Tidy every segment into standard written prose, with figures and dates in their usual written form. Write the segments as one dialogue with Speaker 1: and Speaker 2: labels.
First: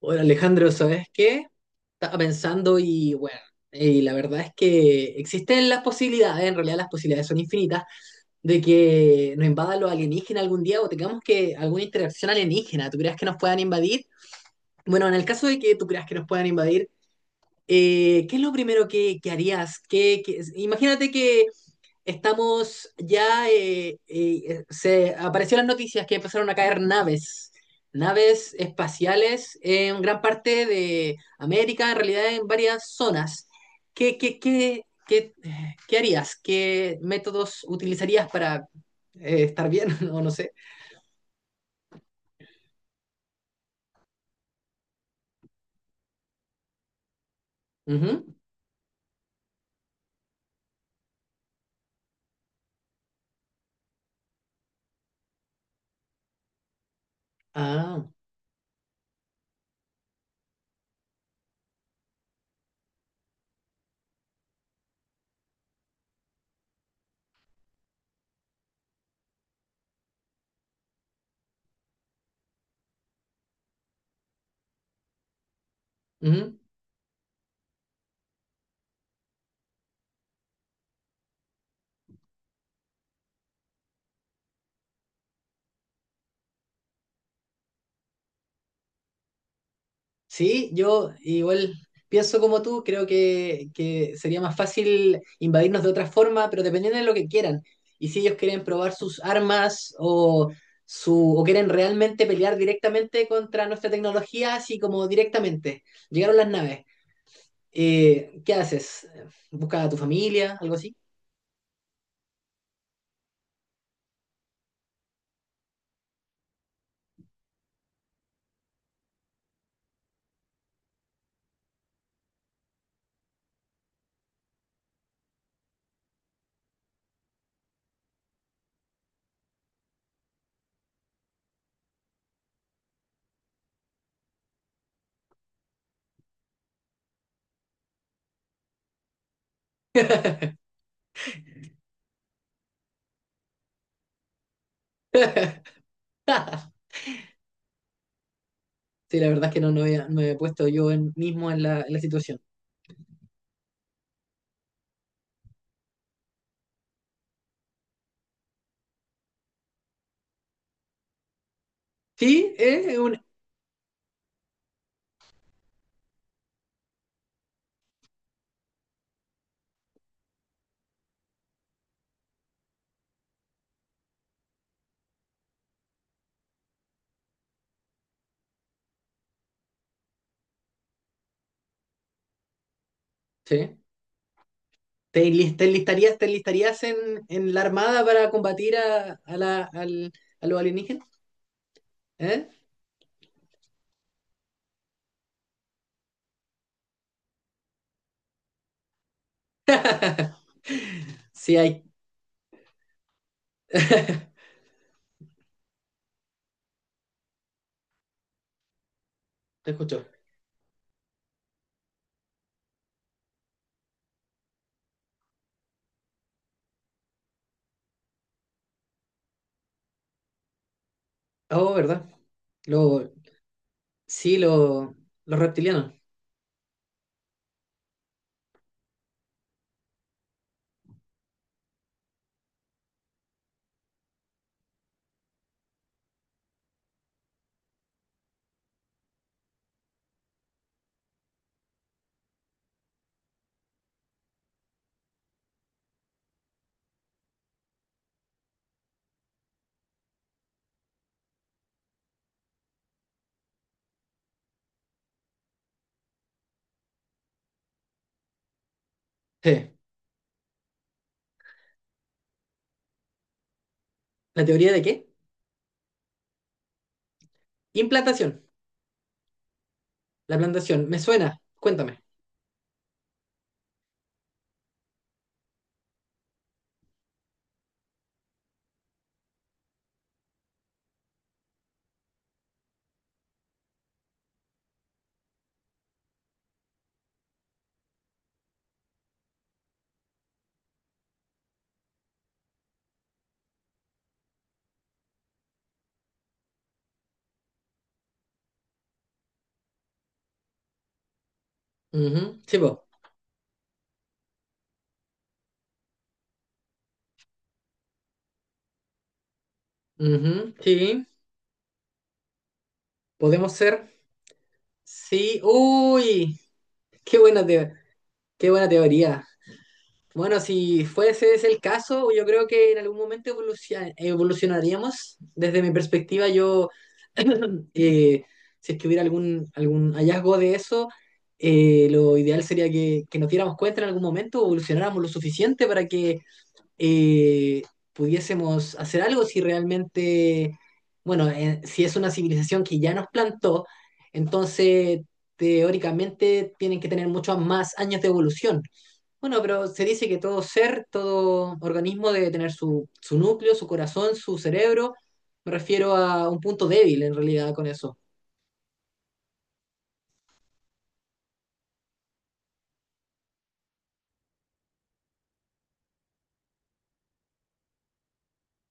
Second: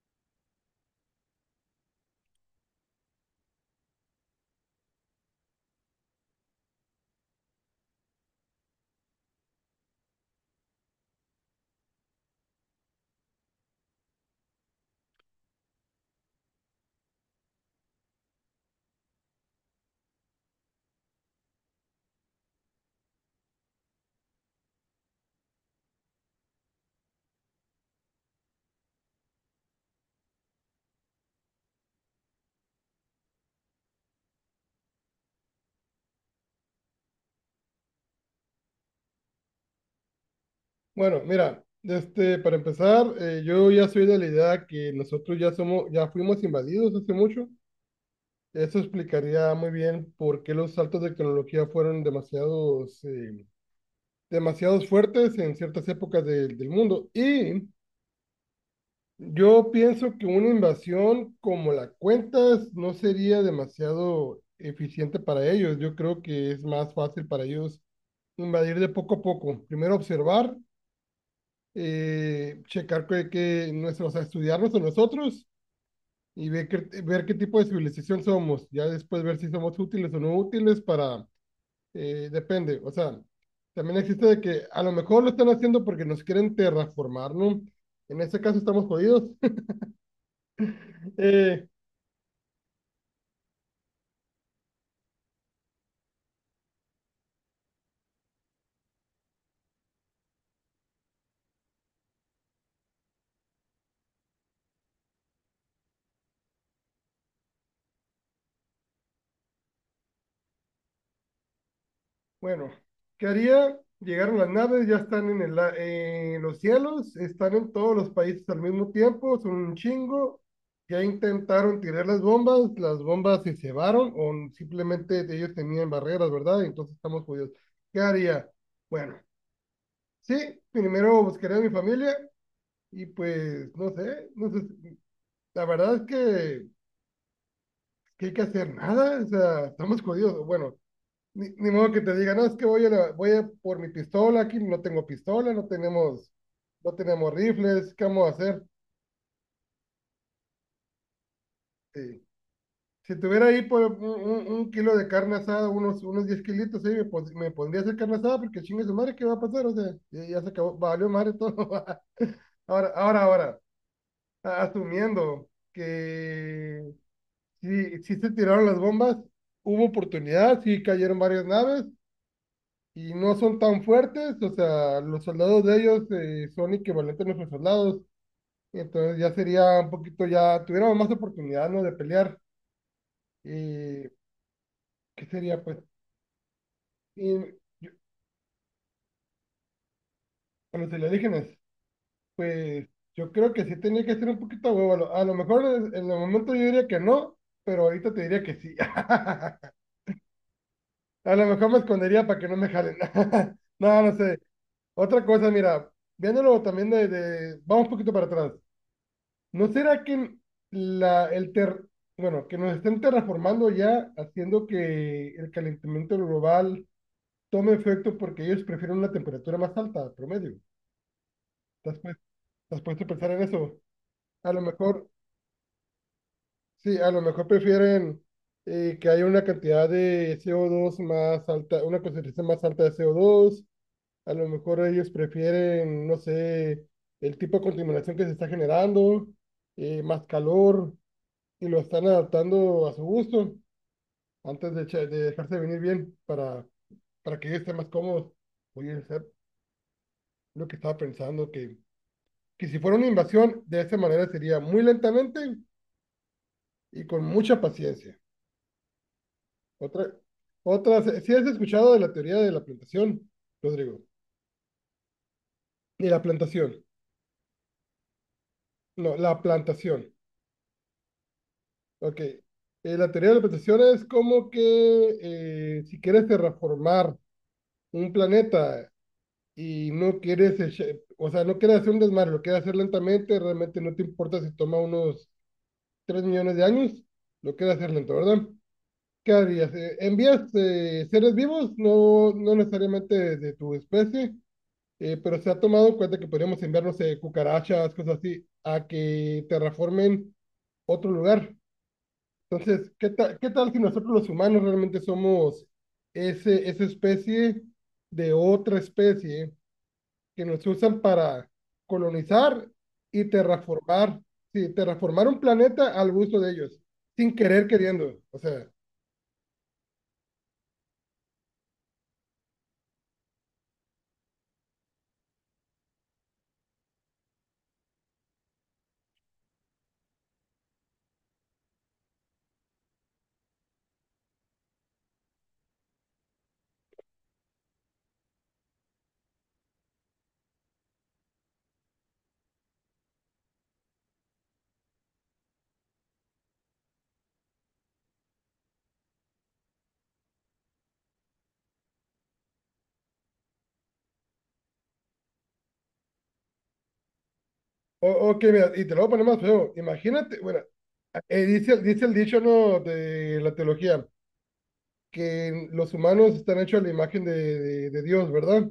Speaker 1: Hola Alejandro, ¿sabes qué? Estaba pensando y bueno, y la verdad es que existen las posibilidades, en realidad las posibilidades son infinitas, de que nos invadan los alienígenas algún día o tengamos que alguna interacción alienígena. ¿Tú creas que nos puedan invadir? Bueno, en el caso de que tú creas que nos puedan invadir, ¿qué es lo primero que harías? Imagínate que estamos ya, se apareció en las noticias que empezaron a caer naves, naves espaciales en gran parte de América, en realidad en varias zonas. ¿Qué, qué, qué, qué, ¿qué harías? ¿Qué métodos utilizarías para estar bien? No sé.
Speaker 2: Bueno, mira, este, para empezar, yo ya soy de la idea que nosotros ya somos, ya fuimos invadidos hace mucho.
Speaker 1: Ujú.
Speaker 2: Eso explicaría muy bien por qué los saltos de tecnología fueron demasiados fuertes en ciertas épocas del mundo. Y
Speaker 1: Ah,
Speaker 2: yo pienso que una invasión como la cuentas no sería demasiado eficiente para ellos. Yo creo que es más fácil para ellos invadir de poco a poco. Primero observar checar que nuestros, o sea, estudiarnos a nosotros y
Speaker 1: ujú.
Speaker 2: ver qué tipo de civilización somos. Ya después ver si somos útiles o no útiles para, depende. O sea, también existe de que a lo mejor lo están haciendo porque nos quieren terraformar, ¿no? En este caso estamos jodidos.
Speaker 1: Sí, yo
Speaker 2: Eh,
Speaker 1: igual pienso como tú, creo que sería más fácil invadirnos de otra forma, pero dependiendo de lo que quieran. Y si ellos quieren probar sus armas o, o quieren realmente pelear directamente contra nuestra tecnología, así como directamente. Llegaron las naves. ¿Qué haces? ¿Buscas a tu familia? ¿Algo así?
Speaker 2: Bueno, ¿qué haría? Llegaron las naves, ya están en en los cielos, están en todos los países al mismo tiempo, son un chingo. Ya intentaron tirar las bombas se cebaron o simplemente ellos tenían barreras, ¿verdad? Entonces estamos jodidos. ¿Qué haría? Bueno, sí, primero buscaría a mi familia y pues no sé, no sé, la verdad es que hay que hacer nada, o sea, estamos jodidos. Bueno, Ni modo que te diga, no, es que voy a por mi pistola, aquí no tengo pistola, no tenemos, no tenemos rifles, ¿qué vamos a hacer?
Speaker 1: Sí, la verdad es que no, no me he puesto yo mismo en en la
Speaker 2: Sí.
Speaker 1: situación.
Speaker 2: Si tuviera ahí por un kilo de carne asada, unos 10 kilitos, ahí me pondría a hacer carne asada porque chingue su madre, ¿qué va a pasar? O sea, ya, ya se acabó, valió madre todo.
Speaker 1: Sí,
Speaker 2: Ahora,
Speaker 1: es un...
Speaker 2: ahora, ahora, asumiendo que sí, sí se tiraron las bombas, hubo oportunidad, sí cayeron varias naves, y no son tan fuertes, o sea, los soldados de ellos son equivalentes a nuestros soldados, entonces ya sería un poquito, ya tuviéramos más oportunidad, ¿no? De pelear.
Speaker 1: Sí.
Speaker 2: Eh, ¿Qué sería?
Speaker 1: ¿Te
Speaker 2: Pues,
Speaker 1: enlistarías, te enlistarías
Speaker 2: y
Speaker 1: en la
Speaker 2: yo-
Speaker 1: armada para combatir a al, a los
Speaker 2: a los
Speaker 1: alienígenas?
Speaker 2: alienígenas,
Speaker 1: ¿Eh?
Speaker 2: pues yo creo que sí tenía que ser un poquito a huevo, a lo mejor en el momento yo diría que no, pero ahorita te diría que sí. A lo
Speaker 1: Sí,
Speaker 2: mejor me
Speaker 1: hay.
Speaker 2: escondería para que no me jalen. No, no sé. Otra cosa, mira, viéndolo también vamos un poquito para atrás. ¿No
Speaker 1: Te
Speaker 2: será
Speaker 1: escucho.
Speaker 2: que la, el ter, bueno, que nos estén terraformando ya, haciendo que el calentamiento global tome efecto porque ellos prefieren una temperatura más alta, promedio?
Speaker 1: Oh,
Speaker 2: ¿Estás,
Speaker 1: ¿verdad?
Speaker 2: pues- estás puesto a
Speaker 1: Lo,
Speaker 2: pensar en eso?
Speaker 1: sí,
Speaker 2: A lo
Speaker 1: lo,
Speaker 2: mejor,
Speaker 1: los reptilianos.
Speaker 2: sí, a lo mejor prefieren que haya una cantidad de CO2 más alta, una concentración más alta de CO2. A lo mejor ellos prefieren, no sé, el tipo de contaminación que se está generando, más calor. Y lo están adaptando a su gusto antes de dejarse venir bien para, que ellos estén más cómodos. Oye, es lo que estaba pensando, que si fuera una invasión, de esta manera sería muy lentamente y con mucha paciencia.
Speaker 1: Sí.
Speaker 2: Otra, otra, si has escuchado de la teoría de la plantación, Rodrigo?
Speaker 1: ¿La teoría de qué?
Speaker 2: De la plantación,
Speaker 1: Implantación.
Speaker 2: no, la plantación.
Speaker 1: La plantación. Me suena. Cuéntame.
Speaker 2: Ok. La teoría de la plantación es como que si quieres terraformar un planeta y no quieres, echa- o sea, no quieres hacer un desmadre, lo quieres hacer lentamente, realmente no te importa si toma unos 3 millones de años, lo quieres hacer lento, ¿verdad? ¿Qué harías? Envías seres vivos, no, no necesariamente de tu especie, pero se ha tomado en cuenta que podríamos enviar, no sé, cucarachas, cosas así, a que terraformen otro lugar.
Speaker 1: Ujú. Sí, po.
Speaker 2: Entonces, ¿qué tal si nosotros los humanos realmente somos ese, esa especie de otra especie? Que
Speaker 1: Ujú.
Speaker 2: los usan
Speaker 1: Sí.
Speaker 2: para colonizar y
Speaker 1: Podemos ser.
Speaker 2: terraformar, sí, terraformar
Speaker 1: Sí.
Speaker 2: un planeta al
Speaker 1: Uy.
Speaker 2: gusto de ellos,
Speaker 1: Qué
Speaker 2: sin
Speaker 1: buena,
Speaker 2: querer
Speaker 1: teo-
Speaker 2: queriendo, o
Speaker 1: Qué buena
Speaker 2: sea,
Speaker 1: teoría. Bueno, si fuese ese el caso, yo creo que en algún momento evolucionaríamos. Desde mi perspectiva, yo, eh, si es que hubiera algún hallazgo de eso, lo ideal sería que nos diéramos cuenta en algún momento, evolucionáramos lo suficiente para que eh, pudiésemos hacer algo si realmente, bueno, si es una civilización que ya nos plantó, entonces teóricamente tienen que tener muchos más años de evolución. Bueno, pero se dice que todo ser, todo organismo debe tener su, su núcleo, su corazón, su cerebro. Me refiero a un punto débil en realidad con eso.
Speaker 2: ok, mira, y te lo voy a poner más feo, imagínate, bueno, dice el dicho, ¿no?, de la teología, que los humanos están hechos a la imagen de Dios, ¿verdad?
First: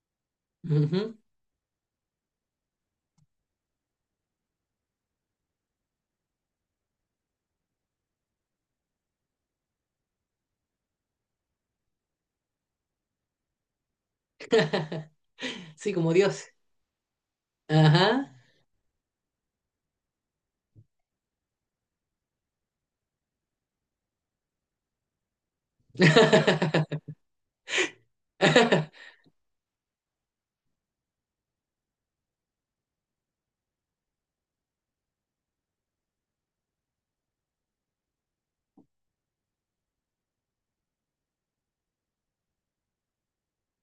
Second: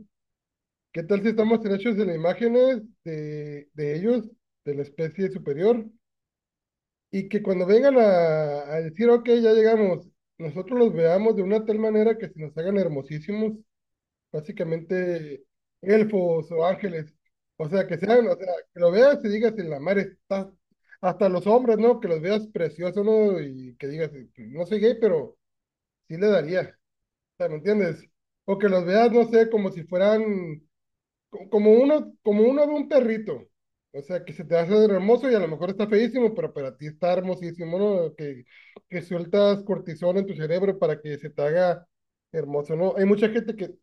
Speaker 2: ¿Qué
Speaker 1: Ujú.
Speaker 2: tal si estamos hechos de las imágenes de ellos, de la especie superior? Y que cuando vengan a decir, ok, ya llegamos, nosotros los veamos de una tal manera que se nos hagan hermosísimos, básicamente
Speaker 1: Sí, como Dios.
Speaker 2: elfos o ángeles, o sea, que sean,
Speaker 1: Ajá.
Speaker 2: o sea, que lo veas y digas, en la mar está, hasta los hombres, ¿no? Que los veas preciosos, ¿no? Y que digas, no soy gay, pero sí le daría, o sea, ¿me entiendes? O que los veas, no sé, como si fueran como uno ve un perrito, o sea, que se te hace hermoso y a lo mejor está feísimo, pero para ti está hermosísimo, ¿no? Que sueltas cortisol en tu cerebro para que se te haga hermoso, ¿no? Hay mucha gente que,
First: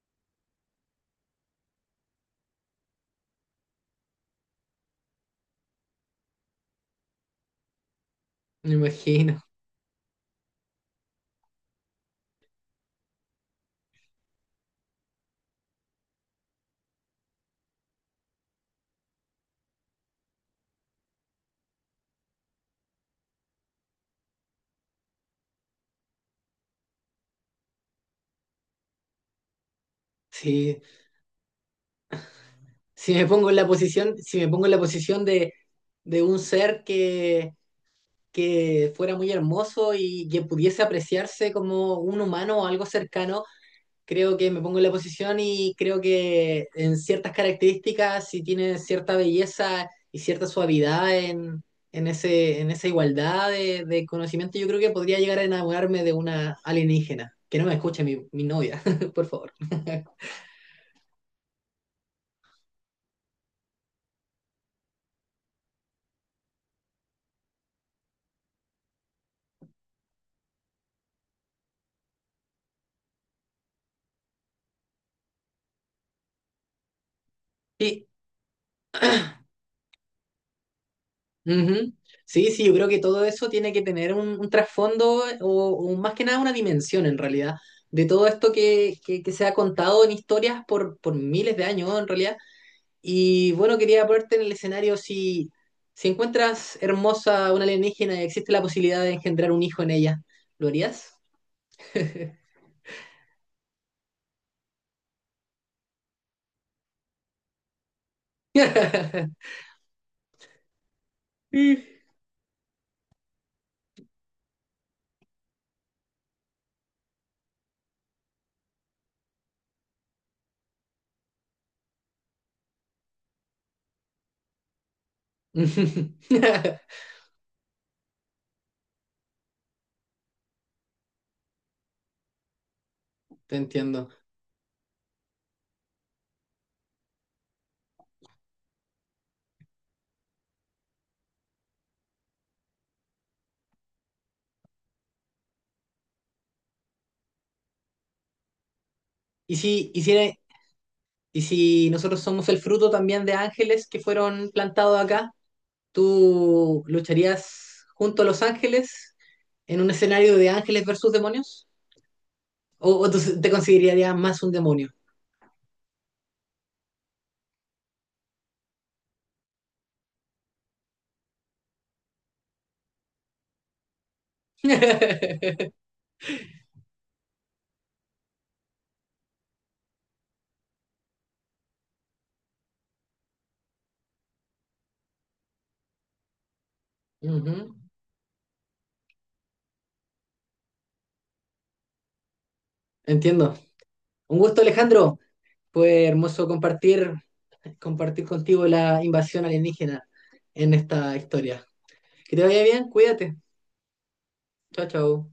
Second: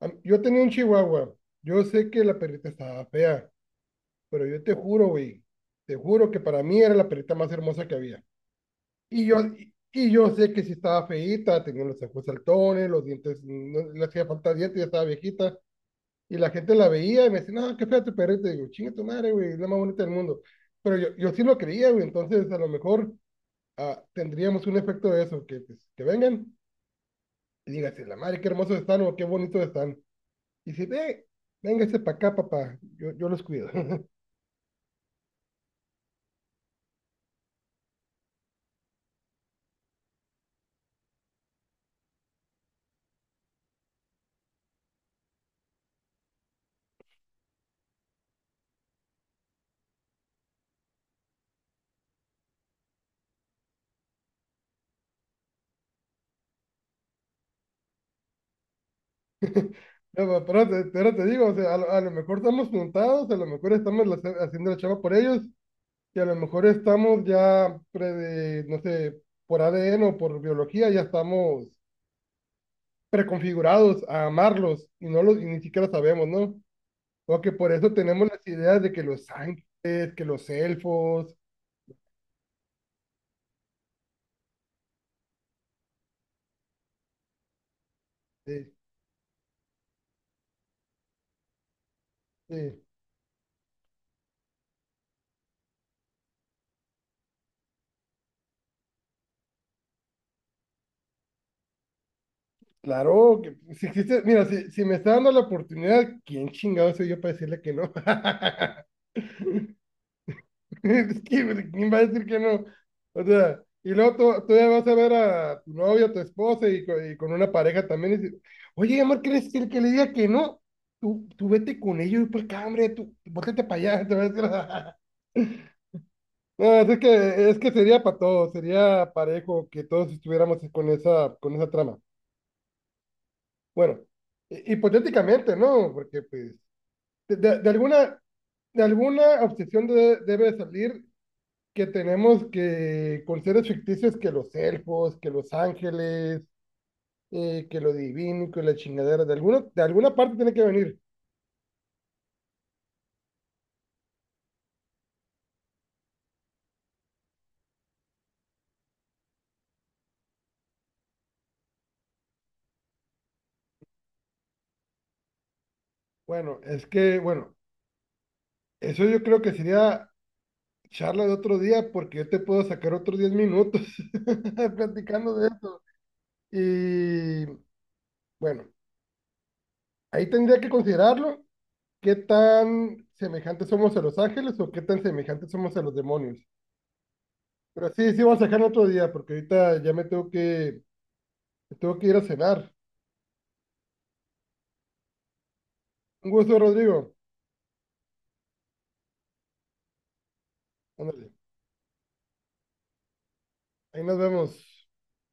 Speaker 2: a mí- yo tenía un chihuahua, yo sé que la perrita estaba fea, pero yo te juro, güey, te juro que para mí era la perrita más hermosa que había.
Speaker 1: Me
Speaker 2: Y
Speaker 1: imagino.
Speaker 2: yo, y, y yo sé que si estaba feíta, tenía los ojos saltones, los dientes, no le hacía falta dientes, ya estaba viejita y la gente la veía y me decía, no, qué fea tu perrita. Y digo, chinga tu madre, güey, es la más bonita del mundo. Pero yo sí lo creía, güey, entonces a lo mejor ah, tendríamos un efecto de eso, que, pues, que vengan y digan, "Sí, la madre, qué hermosos están o qué bonitos están". Y
Speaker 1: Sí.
Speaker 2: si, véngase para acá, papá, yo,
Speaker 1: Si me
Speaker 2: yo los
Speaker 1: pongo en la
Speaker 2: cuido.
Speaker 1: posición, si me pongo en la posición de un ser que fuera muy hermoso y que pudiese apreciarse como un humano o algo cercano, creo que me pongo en la posición y creo que en ciertas características, si tiene cierta belleza y cierta suavidad en, ese, en esa igualdad de conocimiento, yo creo que podría llegar a enamorarme de una alienígena. Que no me escuche mi, mi novia, por favor.
Speaker 2: No, pero te digo, o sea, a lo mejor estamos montados, a lo mejor haciendo la chava por ellos, y a lo mejor estamos ya, de, no sé, por ADN o por biología, ya estamos preconfigurados a amarlos y no los y ni siquiera sabemos, ¿no? O que por eso
Speaker 1: Sí,
Speaker 2: tenemos las ideas de que los ángeles, que los elfos,
Speaker 1: ujú. Sí, sí, yo creo que todo eso tiene que tener un trasfondo o más que nada una dimensión en realidad de todo esto
Speaker 2: eh,
Speaker 1: que se ha contado en historias por miles de años en realidad.
Speaker 2: eh,
Speaker 1: Y bueno, quería ponerte en el escenario si, si encuentras hermosa una alienígena y existe la posibilidad de engendrar un hijo en ella, ¿lo harías?
Speaker 2: claro, que si existe, mira, si me está dando la oportunidad, ¿quién chingado soy yo para decirle que no? Es que,
Speaker 1: Te
Speaker 2: pues, ¿quién va a decir que no? O sea, y luego tú ya vas a ver a tu novia, a tu esposa y con una pareja también y dices, oye, amor, ¿crees que el que le diga que no? Tú vete con ellos y por acá, hombre, tú, bótate para allá, te va a decir. No, es que sería para todos, sería parejo que todos estuviéramos con esa trama. Bueno,
Speaker 1: entiendo.
Speaker 2: hipotéticamente, ¿no? Porque pues de, de- de alguna, de alguna obsesión debe salir que tenemos que, con seres ficticios, que los elfos, que los ángeles, que lo divino, que la chingadera, de
Speaker 1: ¿Y
Speaker 2: alguna, de
Speaker 1: si, y
Speaker 2: alguna
Speaker 1: si,
Speaker 2: parte tiene que venir.
Speaker 1: ¿y si nosotros somos el fruto también de ángeles que fueron plantados acá, ¿tú lucharías junto a los ángeles en un escenario de ángeles versus demonios? O tú te considerarías más un demonio?
Speaker 2: Bueno, es que, bueno, eso yo creo que sería charla de otro día porque yo te puedo sacar otros 10 minutos platicando de. Y bueno, ahí tendría que considerarlo, qué tan semejantes somos a los ángeles o qué tan semejantes somos a los demonios.
Speaker 1: Ujú.
Speaker 2: Pero sí, sí, vamos a dejar otro día, porque ahorita ya tengo que ir a cenar.
Speaker 1: Entiendo. Un gusto, Alejandro. Fue
Speaker 2: Un
Speaker 1: hermoso
Speaker 2: gusto, Rodrigo.
Speaker 1: compartir, compartir contigo la invasión alienígena en esta
Speaker 2: Ándale,
Speaker 1: historia. Que te vaya bien, cuídate.
Speaker 2: ahí nos
Speaker 1: Chao,
Speaker 2: vemos.
Speaker 1: chao.